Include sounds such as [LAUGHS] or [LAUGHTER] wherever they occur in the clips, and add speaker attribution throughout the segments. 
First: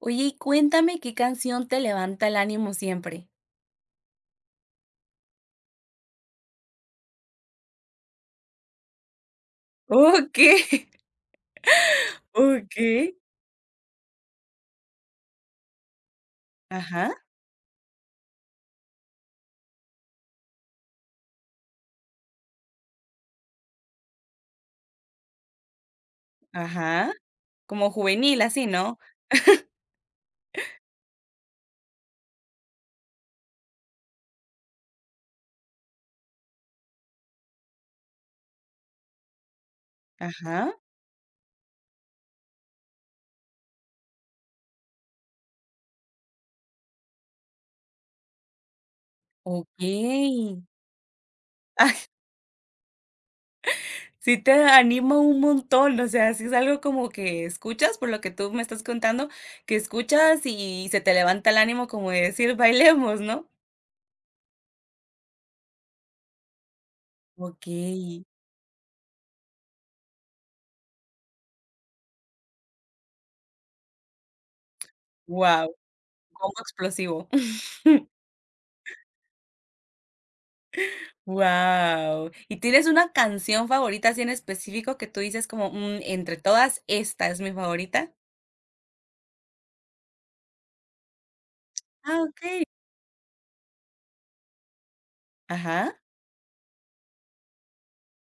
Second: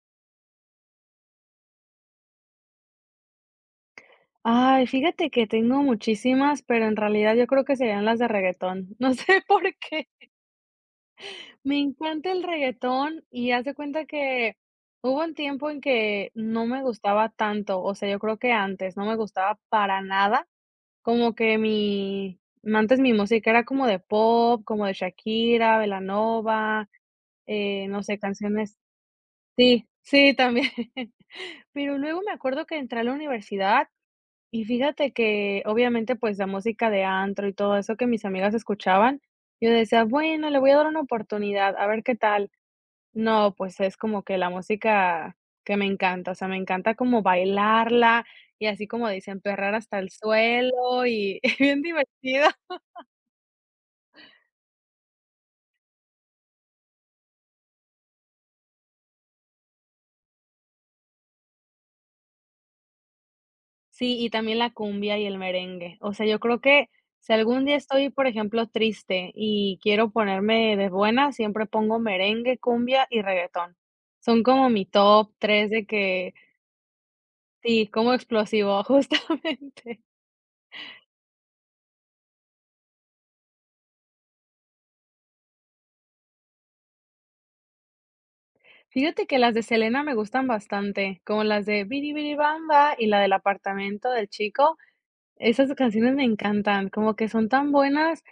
Speaker 1: Oye, y cuéntame qué canción te levanta el ánimo siempre.
Speaker 2: Ay, fíjate que tengo muchísimas, pero en realidad yo creo que serían las de reggaetón. No sé [LAUGHS] por qué.
Speaker 1: Okey,
Speaker 2: Me encanta el
Speaker 1: okey. [LAUGHS]
Speaker 2: reggaetón y haz de cuenta que hubo un tiempo en que no me
Speaker 1: Ajá,
Speaker 2: gustaba tanto, o sea, yo creo que antes no me gustaba para nada. Como que mi, antes mi música era como de pop, como de Shakira, Belanova,
Speaker 1: ajá. Como
Speaker 2: no sé,
Speaker 1: juvenil, así,
Speaker 2: canciones.
Speaker 1: ¿no?
Speaker 2: Sí, sí, también. [LAUGHS] Pero luego me acuerdo que entré a la universidad. Y fíjate que, obviamente, pues, la música de antro y todo eso que mis amigas escuchaban, yo decía: "Bueno, le voy
Speaker 1: Ajá.
Speaker 2: a dar una oportunidad, a ver qué tal". No, pues, es como que la música que me encanta, o sea, me encanta como bailarla y así como dicen, perrar hasta el
Speaker 1: Okey.
Speaker 2: suelo y [LAUGHS] bien
Speaker 1: Ay,
Speaker 2: divertido.
Speaker 1: [LAUGHS] sí te anima un montón, o sea, sí es algo como que escuchas, por lo que tú me estás contando, que escuchas y se te levanta el ánimo como de decir: "Bailemos", ¿no?
Speaker 2: Sí, y también la cumbia y el merengue. O sea, yo creo que si algún día estoy,
Speaker 1: Okey.
Speaker 2: por ejemplo, triste y quiero ponerme de buenas, siempre pongo merengue, cumbia y reggaetón. Son como mi top
Speaker 1: Wow,
Speaker 2: 3 de que
Speaker 1: como explosivo.
Speaker 2: sí,
Speaker 1: [LAUGHS]
Speaker 2: como explosivo, [LAUGHS] justamente.
Speaker 1: Wow, ¿y tienes una canción favorita así en específico que tú dices como, entre todas, esta es mi favorita?
Speaker 2: Fíjate que las de Selena me gustan bastante, como las de Bidi
Speaker 1: Ah,
Speaker 2: Bidi
Speaker 1: okey.
Speaker 2: Bamba y la del apartamento del chico. Esas
Speaker 1: Ajá,
Speaker 2: canciones me encantan, como que son tan buenas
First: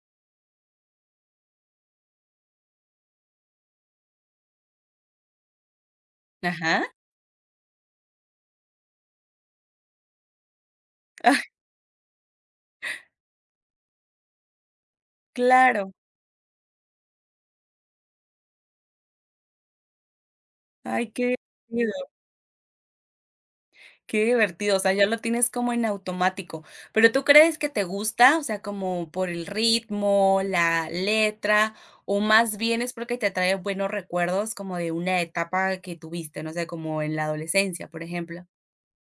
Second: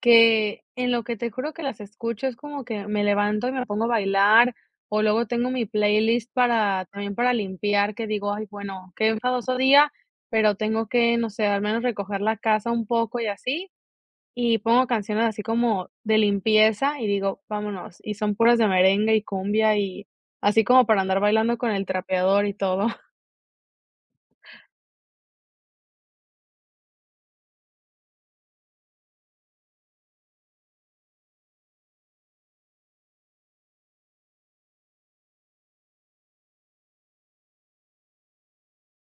Speaker 2: que en lo que te juro que las escucho es como que me levanto y me pongo a bailar, o luego tengo mi playlist
Speaker 1: ajá.
Speaker 2: para también para limpiar, que digo: "Ay, bueno, qué enfadoso día, pero tengo que, no
Speaker 1: Ah,
Speaker 2: sé, al menos recoger la casa un poco y así", y pongo canciones así como
Speaker 1: claro.
Speaker 2: de limpieza y digo: "Vámonos", y son puras de merengue y cumbia y así como para
Speaker 1: Ay,
Speaker 2: andar
Speaker 1: qué
Speaker 2: bailando con el
Speaker 1: divertido,
Speaker 2: trapeador y todo.
Speaker 1: qué divertido. O sea, ya lo tienes como en automático. Pero, ¿tú crees que te gusta? O sea, como por el ritmo, la letra, o más bien es porque te trae buenos recuerdos como de una etapa que tuviste, no sé, como en la adolescencia, por ejemplo.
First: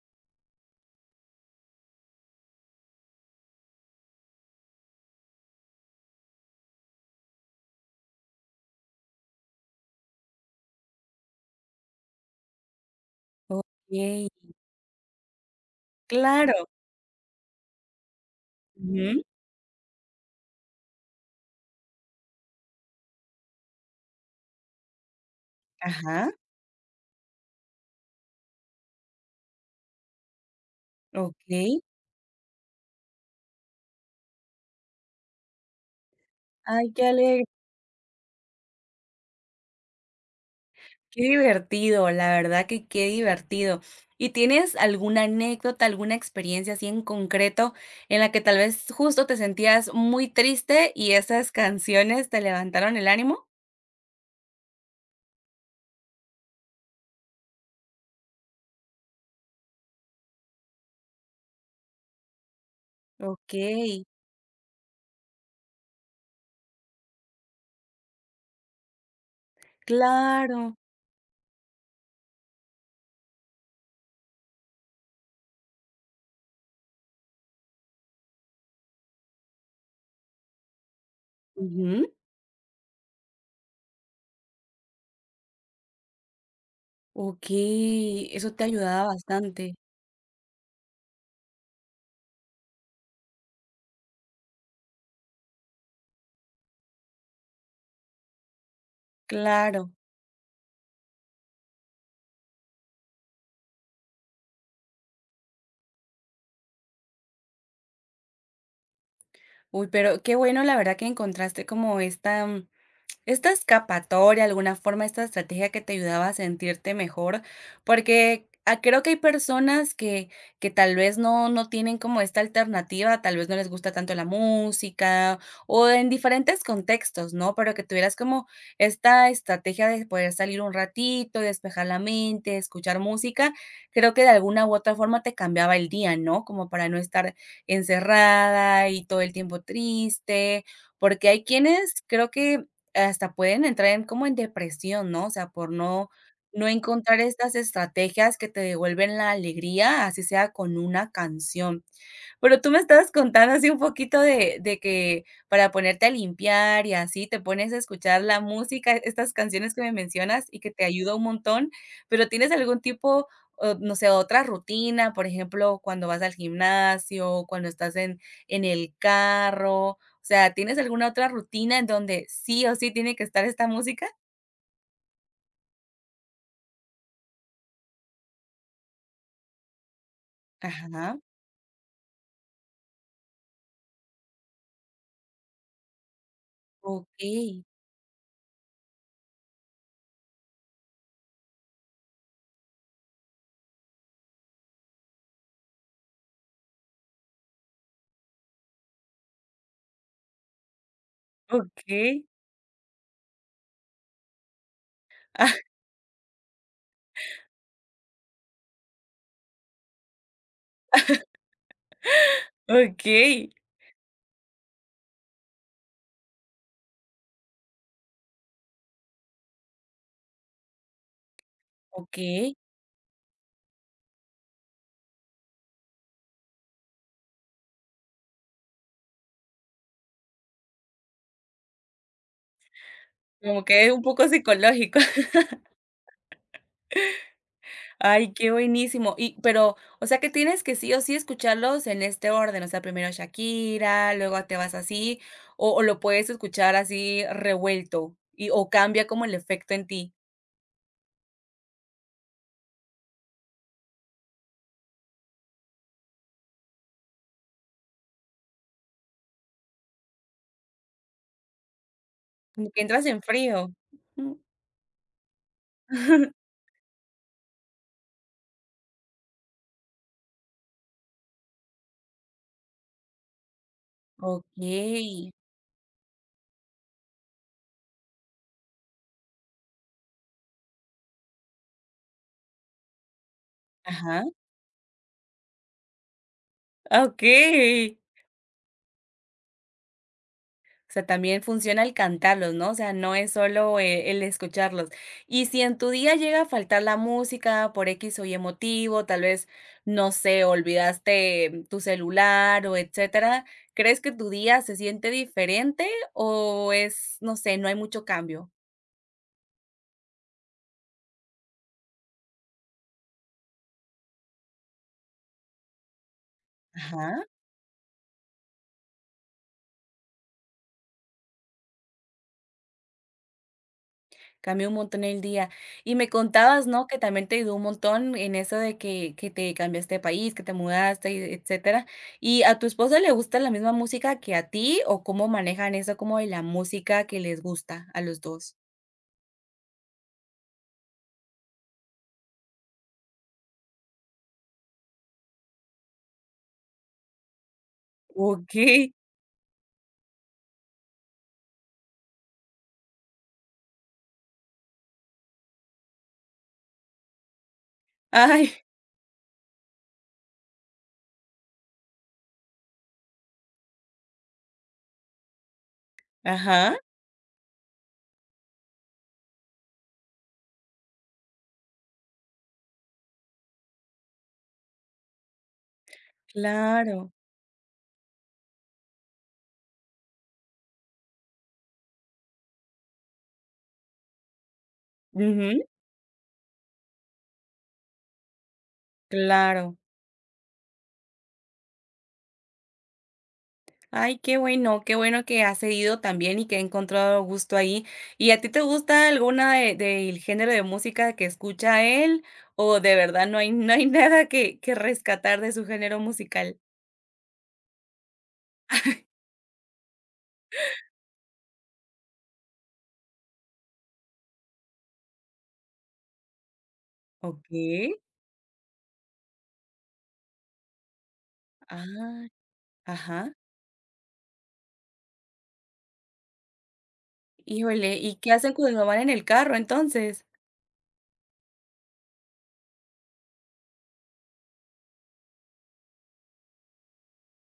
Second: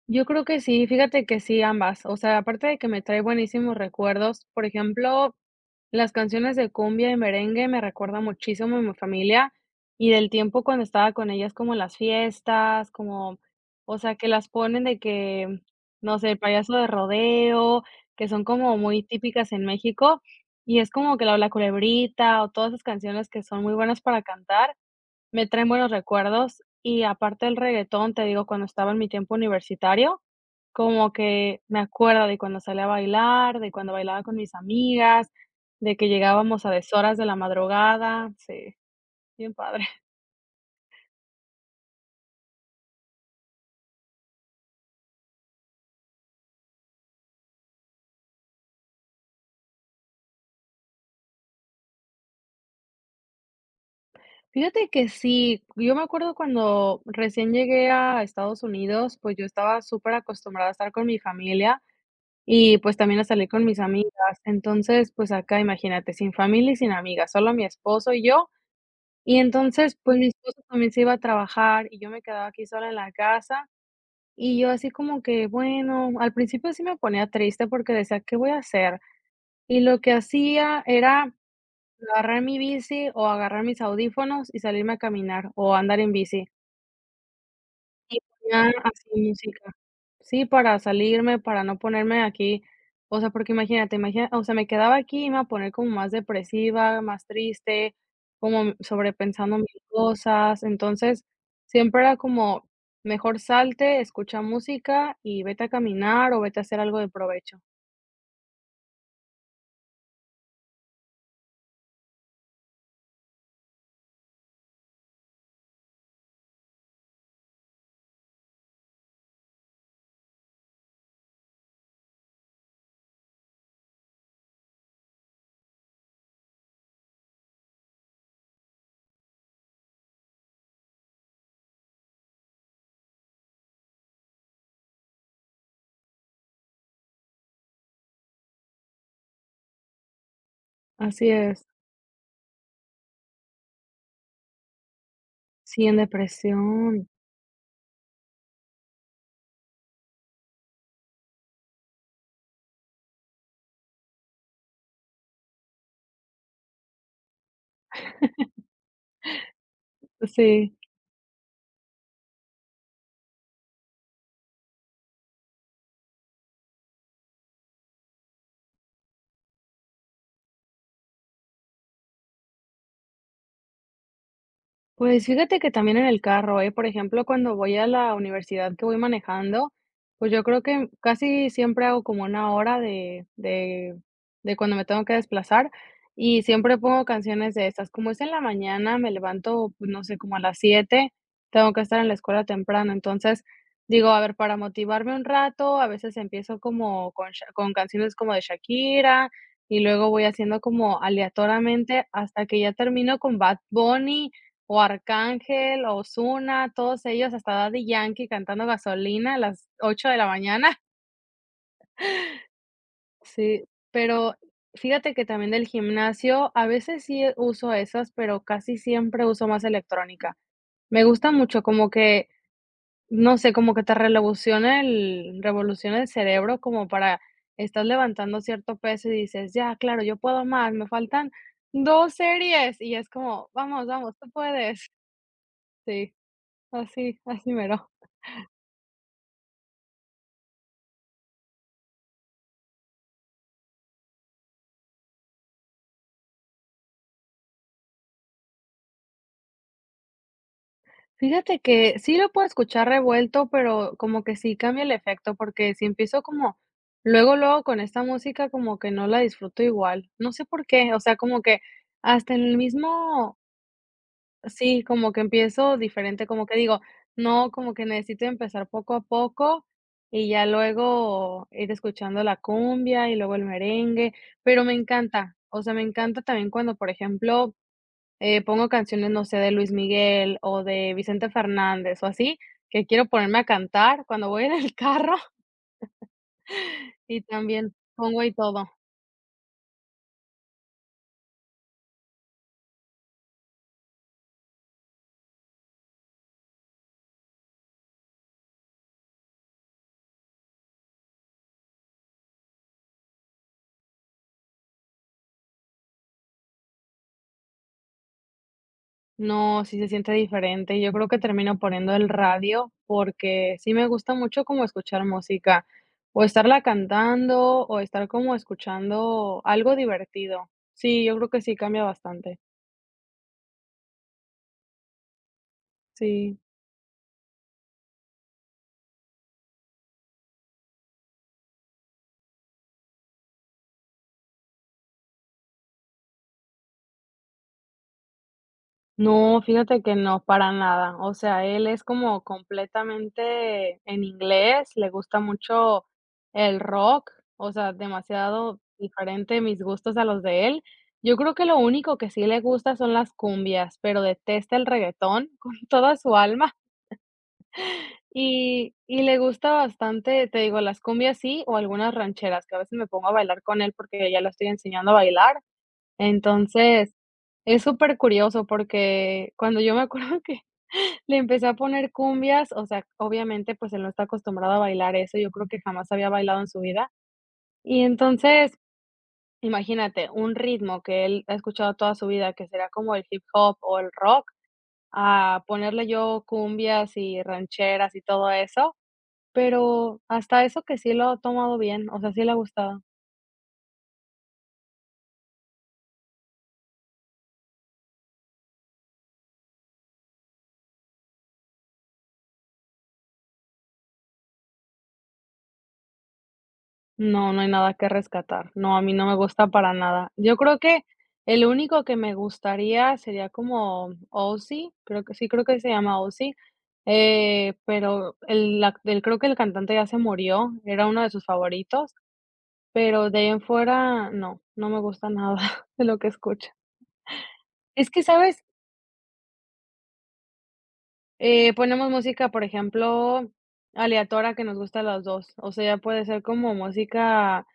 Speaker 2: Yo creo que sí, fíjate que sí, ambas. O sea, aparte de que me trae buenísimos recuerdos, por ejemplo, las canciones de cumbia y merengue me recuerdan muchísimo a mi familia y del tiempo cuando estaba con ellas, como en las fiestas, como, o sea, que
Speaker 1: Okey,
Speaker 2: las ponen de que, no sé, el
Speaker 1: claro.
Speaker 2: payaso de rodeo, que son como muy
Speaker 1: Ujú.
Speaker 2: típicas en México, y es como que la culebrita o todas esas canciones que son muy buenas para cantar. Me traen buenos
Speaker 1: Ajá.
Speaker 2: recuerdos y aparte el reggaetón te digo, cuando estaba en mi tiempo universitario, como que me
Speaker 1: Okey.
Speaker 2: acuerdo de cuando salía a bailar, de cuando bailaba con mis amigas, de que llegábamos a
Speaker 1: Ay, qué
Speaker 2: deshoras de la
Speaker 1: alegre,
Speaker 2: madrugada. Sí, bien padre.
Speaker 1: qué divertido, la verdad que qué divertido. ¿Y tienes alguna anécdota, alguna experiencia así en concreto en la que tal vez justo te sentías muy triste y esas canciones te levantaron el ánimo?
Speaker 2: [LAUGHS] Fíjate que sí, yo me acuerdo cuando recién llegué a Estados Unidos, pues yo estaba súper acostumbrada a estar con mi familia y pues también a salir con mis
Speaker 1: Okey,
Speaker 2: amigas. Entonces, pues acá imagínate, sin familia y sin amigas, solo mi esposo y yo. Y entonces, pues, mi esposo
Speaker 1: claro.
Speaker 2: también se iba a trabajar y yo me quedaba aquí sola en la casa, y yo así como que, bueno, al principio sí me ponía triste porque decía: "¿Qué voy a hacer?". Y lo que hacía era
Speaker 1: Ujú.
Speaker 2: agarrar mi bici o agarrar mis audífonos y salirme a caminar o andar en bici.
Speaker 1: Okey, eso te
Speaker 2: Ya, así
Speaker 1: ayudaba
Speaker 2: música.
Speaker 1: bastante.
Speaker 2: Sí, para salirme, para no ponerme aquí, o sea, porque imagínate, imagina o sea, me quedaba aquí y me iba a poner como más depresiva, más triste, como sobrepensando mis
Speaker 1: Claro.
Speaker 2: cosas. Entonces, siempre era como, mejor salte, escucha música y vete a caminar o vete a hacer algo de provecho.
Speaker 1: Uy, pero qué bueno, la verdad que encontraste como esta esta escapatoria, alguna forma, esta estrategia que te ayudaba a sentirte mejor, porque, ah, creo que hay personas que tal vez no tienen como esta alternativa, tal vez no les gusta tanto la música, o en diferentes contextos, ¿no? Pero que tuvieras como esta estrategia de poder salir un ratito, despejar la mente, escuchar música, creo que de alguna u otra forma te cambiaba el día, ¿no? Como para no estar encerrada y todo el tiempo triste,
Speaker 2: Así
Speaker 1: porque hay
Speaker 2: es.
Speaker 1: quienes creo que hasta pueden entrar en como en depresión, ¿no? O sea, por
Speaker 2: Sí, en
Speaker 1: no
Speaker 2: depresión.
Speaker 1: encontrar estas estrategias que te devuelven la alegría, así sea con una canción. Pero tú me estabas contando así un poquito de que para ponerte a limpiar y así, te pones a escuchar la música, estas canciones que me mencionas y que
Speaker 2: Sí.
Speaker 1: te ayuda un montón, pero, ¿tienes algún tipo, o no sé, otra rutina? Por ejemplo, cuando vas al gimnasio, cuando estás en el carro, o sea, ¿tienes alguna otra rutina en donde sí o sí tiene que estar esta música?
Speaker 2: Pues fíjate que también en el carro, ¿eh? Por ejemplo, cuando voy a la universidad que voy manejando, pues yo creo que
Speaker 1: Ajá,
Speaker 2: casi siempre hago como una hora de, cuando me tengo que desplazar y siempre pongo canciones
Speaker 1: okey,
Speaker 2: de estas. Como es en la mañana, me levanto, pues, no sé, como a las 7 tengo que estar en la escuela temprano. Entonces digo, a ver, para motivarme un rato, a veces empiezo como con, con canciones como de Shakira y luego voy haciendo como aleatoriamente
Speaker 1: okey,
Speaker 2: hasta que ya termino con Bad Bunny o
Speaker 1: [LAUGHS] ah,
Speaker 2: Arcángel, o Ozuna, todos ellos, hasta Daddy Yankee cantando Gasolina a las 8 de la mañana.
Speaker 1: okey,
Speaker 2: Sí. Pero fíjate que también del gimnasio, a veces sí uso esas, pero casi siempre uso más electrónica. Me gusta mucho, como que,
Speaker 1: okey,
Speaker 2: no sé, como que te revoluciona el cerebro, como para estás levantando cierto peso y dices: "Ya, claro, yo puedo más, me faltan 2 series", y es como:
Speaker 1: como que
Speaker 2: "Vamos,
Speaker 1: es un
Speaker 2: vamos,
Speaker 1: poco
Speaker 2: tú puedes".
Speaker 1: psicológico.
Speaker 2: Sí, así, así mero.
Speaker 1: Ay, qué buenísimo. Y pero, o sea, que tienes que sí o sí escucharlos en este orden, o sea, primero Shakira, luego te vas así, o lo puedes escuchar así revuelto y o cambia como el efecto en ti,
Speaker 2: Fíjate que sí lo puedo escuchar revuelto, pero como que sí cambia el efecto, porque si empiezo como luego, luego con esta música, como que no la disfruto igual. No sé por qué, o sea, como que hasta en el
Speaker 1: como que entras en
Speaker 2: mismo,
Speaker 1: frío. Mm.
Speaker 2: sí, como que empiezo diferente, como que digo, no, como que necesito empezar poco a poco y ya luego ir escuchando la cumbia y luego el merengue, pero me
Speaker 1: Okey.
Speaker 2: encanta, o sea, me encanta también cuando, por ejemplo, pongo canciones, no sé, de Luis Miguel o de Vicente Fernández o así, que quiero ponerme a
Speaker 1: [LAUGHS]
Speaker 2: cantar
Speaker 1: Ajá.
Speaker 2: cuando voy en el carro. [LAUGHS]
Speaker 1: Ah,
Speaker 2: Y también pongo ahí todo.
Speaker 1: o sea, también funciona el cantarlos, ¿no? O sea, no es solo, el escucharlos. Y si en tu día llega a faltar la música por X o Y motivo, tal vez, no sé, olvidaste tu celular o etcétera, ¿crees que tu día se siente diferente o es, no sé, no hay mucho cambio?
Speaker 2: No, sí se siente diferente. Yo creo que termino poniendo el radio porque sí me gusta mucho como escuchar música o estarla
Speaker 1: Ajá.
Speaker 2: cantando o estar como escuchando algo divertido. Sí, yo creo que sí cambia bastante.
Speaker 1: Cambió un montón el día. Y me
Speaker 2: Sí.
Speaker 1: contabas, ¿no? Que también te ayudó un montón en eso de que te cambiaste de país, que te mudaste, y etcétera. ¿Y a tu esposa le gusta la misma música que a ti? ¿O cómo manejan eso como de la música que les gusta a los dos?
Speaker 2: No, fíjate que no, para nada. O sea, él es como completamente en inglés, le gusta mucho el rock, o sea,
Speaker 1: Ok.
Speaker 2: demasiado diferente mis gustos a los de él. Yo creo que lo único que sí le gusta son las cumbias, pero detesta el reggaetón [LAUGHS] con toda su alma
Speaker 1: Ay,
Speaker 2: y le gusta bastante, te digo, las cumbias sí, o algunas rancheras, que a veces me pongo a bailar con él porque ya lo estoy enseñando a bailar.
Speaker 1: ajá,
Speaker 2: Entonces, es súper curioso porque cuando yo me acuerdo [LAUGHS] que le empecé a poner cumbias, o sea, obviamente, pues, él no está acostumbrado a bailar eso, yo creo que jamás había bailado en su vida.
Speaker 1: claro.
Speaker 2: Y entonces, imagínate, un ritmo que él ha escuchado toda su vida, que será como el hip hop o el rock, a
Speaker 1: Ujú,
Speaker 2: ponerle yo cumbias y rancheras y todo eso,
Speaker 1: claro.
Speaker 2: pero hasta eso que sí lo ha tomado bien, o sea, sí le ha gustado.
Speaker 1: Ay, qué bueno que has cedido también y que ha encontrado gusto ahí. ¿Y a ti te gusta alguna del género de música que escucha él? ¿O de verdad no hay, no hay [LAUGHS] nada que, que rescatar de su género musical?
Speaker 2: No, no hay nada que rescatar. No, a mí no me
Speaker 1: [LAUGHS]
Speaker 2: gusta para nada. Yo creo que el único que me gustaría sería como Ozzy, creo que sí, creo que se llama Ozzy,
Speaker 1: Ok.
Speaker 2: pero el creo que el cantante ya se murió, era uno de sus favoritos,
Speaker 1: Ah,
Speaker 2: pero de ahí
Speaker 1: ajá.
Speaker 2: en fuera no, no me gusta nada [LAUGHS] de lo que escucho. Es
Speaker 1: Híjole,
Speaker 2: que,
Speaker 1: ¿y qué
Speaker 2: ¿sabes?
Speaker 1: hacen cuando van en el carro entonces?
Speaker 2: Ponemos música, por ejemplo, aleatoria que nos gusta a los dos, o sea, ya puede ser como música.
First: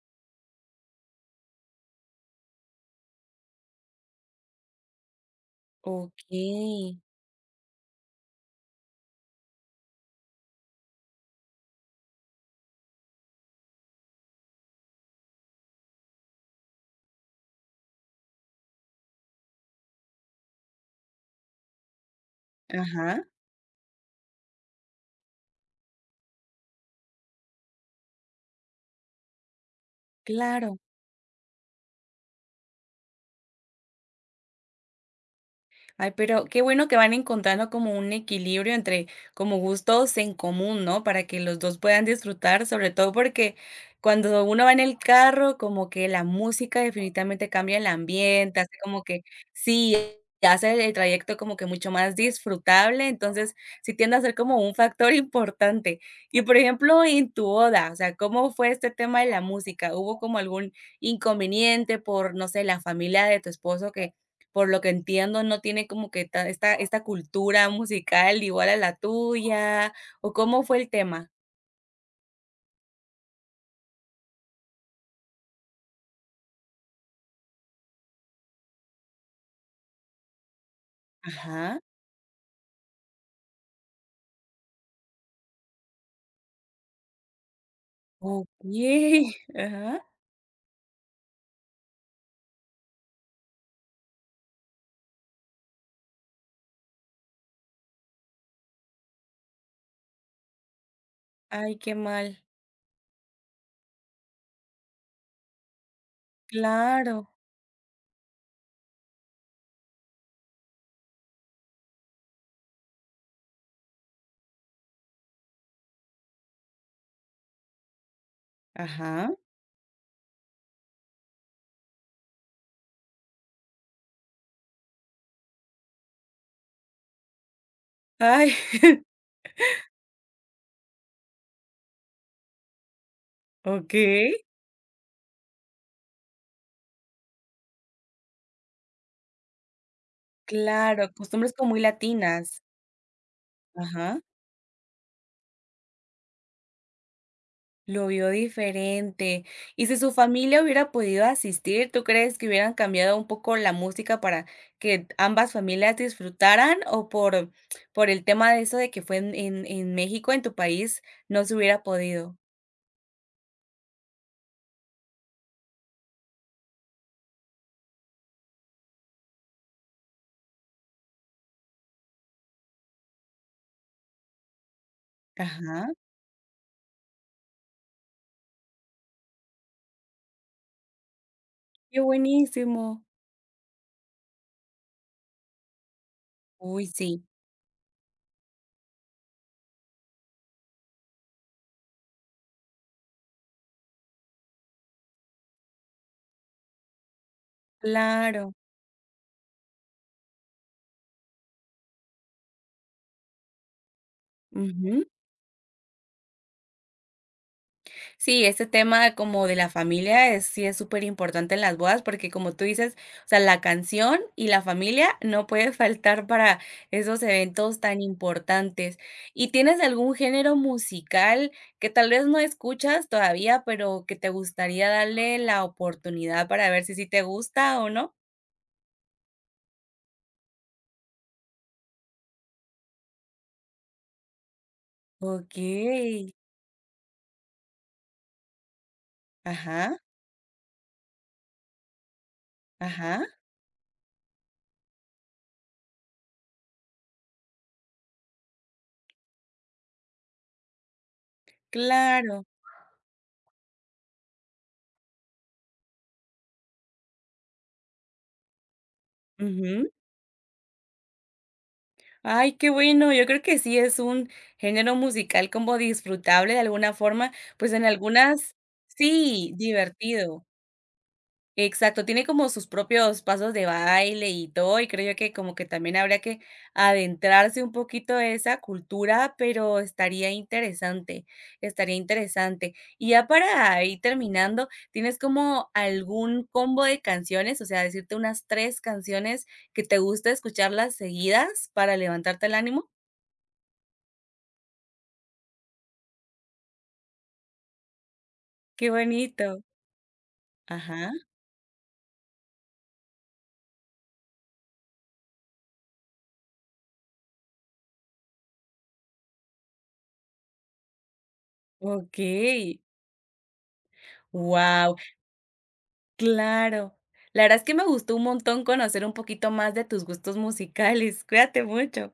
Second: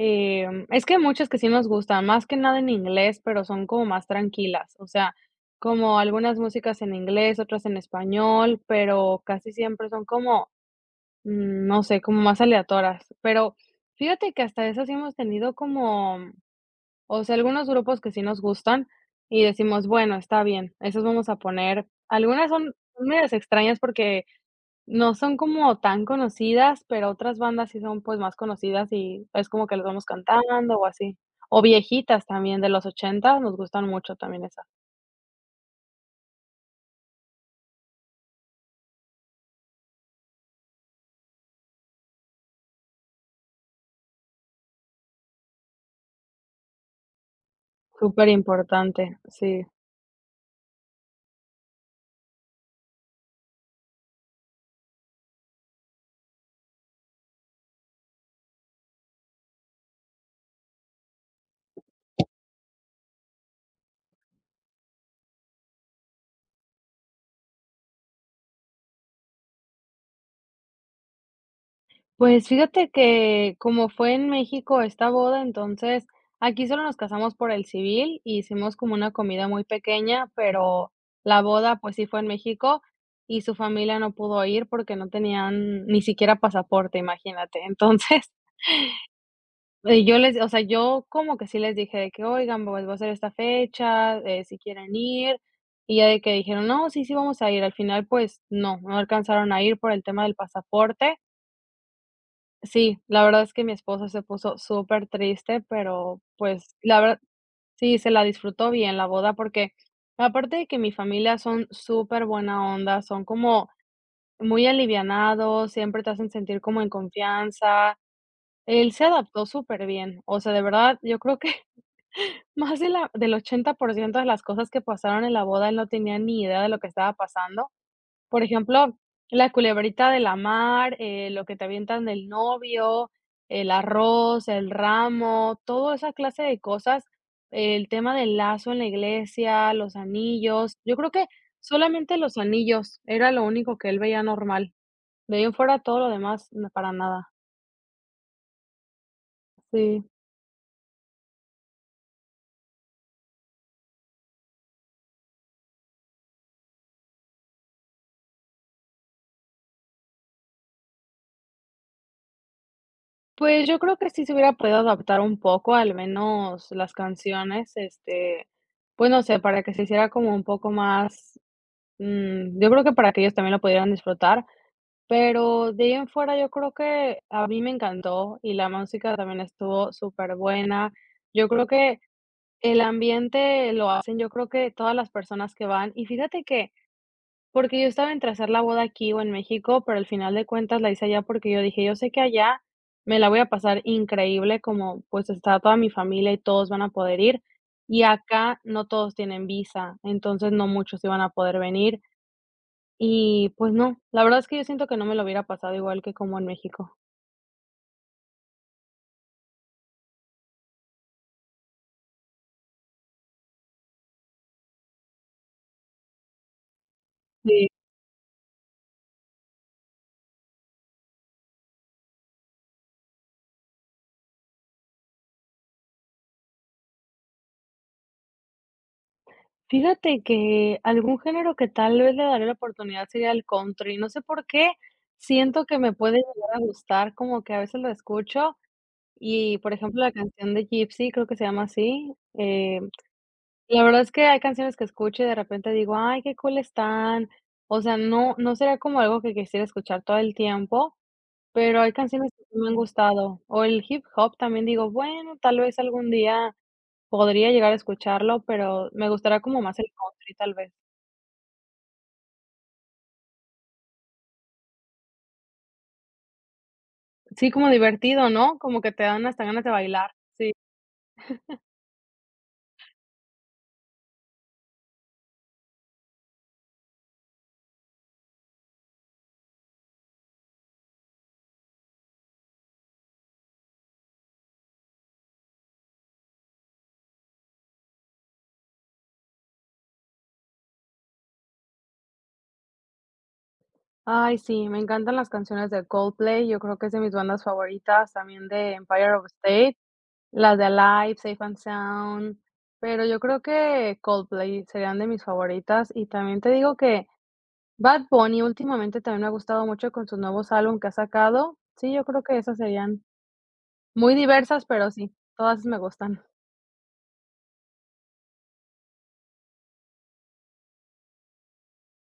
Speaker 2: Es que hay muchas que sí nos gustan, más que nada en inglés, pero son como más tranquilas, o sea, como
Speaker 1: Ok.
Speaker 2: algunas músicas en inglés, otras en español, pero casi siempre son como, no sé, como más aleatorias. Pero fíjate que hasta eso sí hemos tenido como, o sea, algunos grupos que sí nos gustan y decimos, bueno, está bien, esos vamos a poner. Algunas son
Speaker 1: Ajá.
Speaker 2: medias extrañas porque no son como tan conocidas, pero otras bandas sí son, pues, más conocidas y es como que las vamos cantando
Speaker 1: Claro.
Speaker 2: o así. O viejitas también de los 80 nos gustan mucho también esas.
Speaker 1: Ay, pero qué bueno que van encontrando como un equilibrio entre como gustos en común, ¿no? Para que los dos puedan disfrutar, sobre todo porque cuando uno va en el carro, como que la música definitivamente cambia el ambiente, hace como
Speaker 2: Superimportante,
Speaker 1: que
Speaker 2: sí.
Speaker 1: sí, hace el trayecto como que mucho más disfrutable, entonces sí tiende a ser como un factor [LAUGHS] importante. Y por ejemplo, en tu boda, o sea, ¿cómo fue este tema de la música? ¿Hubo como algún inconveniente por, no sé, la familia de tu esposo que por lo que entiendo, no tiene como que ta esta cultura musical igual a la tuya, ¿o cómo fue el tema?
Speaker 2: Pues fíjate que como fue en México esta boda, entonces aquí solo nos casamos por el civil y hicimos como una comida muy pequeña, pero la boda,
Speaker 1: Ajá.
Speaker 2: pues, sí fue en México y su familia no pudo ir porque no tenían ni siquiera pasaporte, imagínate. [LAUGHS] Entonces,
Speaker 1: Okey, [LAUGHS] ajá.
Speaker 2: Yo les o sea, yo como que sí les dije de que: "Oigan, pues va a ser esta fecha, si quieren ir". Y ya de que dijeron: "No, sí, sí vamos a ir". Al final, pues no, no alcanzaron a ir por el tema del pasaporte.
Speaker 1: Ay, qué mal.
Speaker 2: Sí, la verdad es que mi esposo se puso súper triste, pero, pues, la verdad
Speaker 1: Claro.
Speaker 2: sí, se la disfrutó bien la boda, porque aparte de que mi familia son súper buena onda, son como muy alivianados, siempre te hacen sentir como en confianza. Él se
Speaker 1: Ajá.
Speaker 2: adaptó súper bien. O sea, de verdad, yo creo que más de la del 80% de las cosas que pasaron en la boda, él no tenía ni idea de lo que estaba pasando. Por
Speaker 1: Ay, [LAUGHS]
Speaker 2: ejemplo, la culebrita de la mar, lo que te avientan del novio, el
Speaker 1: okey.
Speaker 2: arroz, el ramo, toda esa clase de cosas, el tema del lazo en la iglesia, los anillos. Yo creo
Speaker 1: Claro,
Speaker 2: que
Speaker 1: costumbres como muy
Speaker 2: solamente los
Speaker 1: latinas.
Speaker 2: anillos era lo único que él
Speaker 1: Ajá.
Speaker 2: veía normal. De ahí en fuera todo lo demás, n para nada.
Speaker 1: Lo vio diferente. Y si
Speaker 2: Sí.
Speaker 1: su familia hubiera podido asistir, ¿tú crees que hubieran cambiado un poco la música para que ambas familias disfrutaran? ¿O por el tema de eso de que fue en México, en tu país, no se hubiera podido?
Speaker 2: Pues, yo creo que sí se hubiera podido adaptar un poco, al menos las canciones, este, pues, no sé, para que se hiciera como un poco más, yo creo que para que ellos también lo pudieran disfrutar, pero de
Speaker 1: Ajá.
Speaker 2: ahí en fuera yo creo que a mí me encantó y la música también estuvo súper buena. Yo creo que
Speaker 1: Qué
Speaker 2: el
Speaker 1: buenísimo.
Speaker 2: ambiente lo hacen, yo creo que todas las personas que van y fíjate que
Speaker 1: Uy, sí,
Speaker 2: porque yo estaba entre hacer la boda aquí o en México, pero al final de cuentas la hice allá porque yo dije: "Yo sé que allá me la voy a pasar increíble, como, pues, está toda mi familia y todos van a poder ir, y
Speaker 1: claro.
Speaker 2: acá no todos tienen visa, entonces no muchos iban a poder venir". Y, pues no, la verdad es que yo siento que
Speaker 1: Ujú.
Speaker 2: no me lo hubiera pasado igual que como en México.
Speaker 1: Sí, este tema como de la familia es sí es súper importante en las bodas, porque como tú dices, o sea, la canción y la familia no puede faltar para esos
Speaker 2: Sí.
Speaker 1: eventos tan importantes. ¿Y tienes algún género musical que tal vez no escuchas todavía, pero que te gustaría darle la oportunidad para ver si sí te gusta o no?
Speaker 2: Fíjate que algún género que tal vez le daré la oportunidad sería el country, no sé por qué, siento que me
Speaker 1: Okey.
Speaker 2: puede llegar a gustar, como que a veces lo escucho. Y, por
Speaker 1: Ajá,
Speaker 2: ejemplo, la canción de Gypsy, creo que se llama así,
Speaker 1: ajá,
Speaker 2: la verdad es que hay canciones que escucho y de repente digo: "Ay, qué cool están". O sea, no no será como algo que quisiera escuchar todo el tiempo, pero hay canciones que
Speaker 1: claro.
Speaker 2: sí me han gustado. O el hip hop también digo: "Bueno, tal vez algún día podría llegar a escucharlo", pero me gustará como más el
Speaker 1: Ujú.
Speaker 2: country, tal vez.
Speaker 1: Ay, qué bueno. Yo creo que sí es un género musical como disfrutable de alguna forma,
Speaker 2: Sí, como
Speaker 1: pues en
Speaker 2: divertido,
Speaker 1: algunas
Speaker 2: ¿no? Como que te dan hasta
Speaker 1: sí,
Speaker 2: ganas de bailar.
Speaker 1: divertido.
Speaker 2: Sí.
Speaker 1: Exacto, tiene como sus propios pasos de baile y todo, y creo yo que como que también habría que adentrarse un poquito a esa cultura, pero estaría interesante, estaría interesante. Y ya para ir terminando, ¿tienes como algún combo de canciones? O sea, decirte unas tres canciones que te gusta escucharlas seguidas para levantarte el ánimo.
Speaker 2: Ay, sí, me encantan las canciones de Coldplay, yo creo que es de mis bandas favoritas, también de
Speaker 1: Qué
Speaker 2: Empire of
Speaker 1: bonito.
Speaker 2: State. Las de
Speaker 1: Ajá,
Speaker 2: Alive, Safe and Sound, pero yo creo que Coldplay serían de mis favoritas, y también te digo que Bad Bunny últimamente también me ha gustado mucho con sus nuevos álbum que ha sacado. Sí, yo creo que esas
Speaker 1: okey.
Speaker 2: serían muy diversas, pero
Speaker 1: Wow,
Speaker 2: sí, todas me gustan.
Speaker 1: claro. La verdad es que me gustó un montón conocer un poquito más de tus gustos musicales. Cuídate mucho.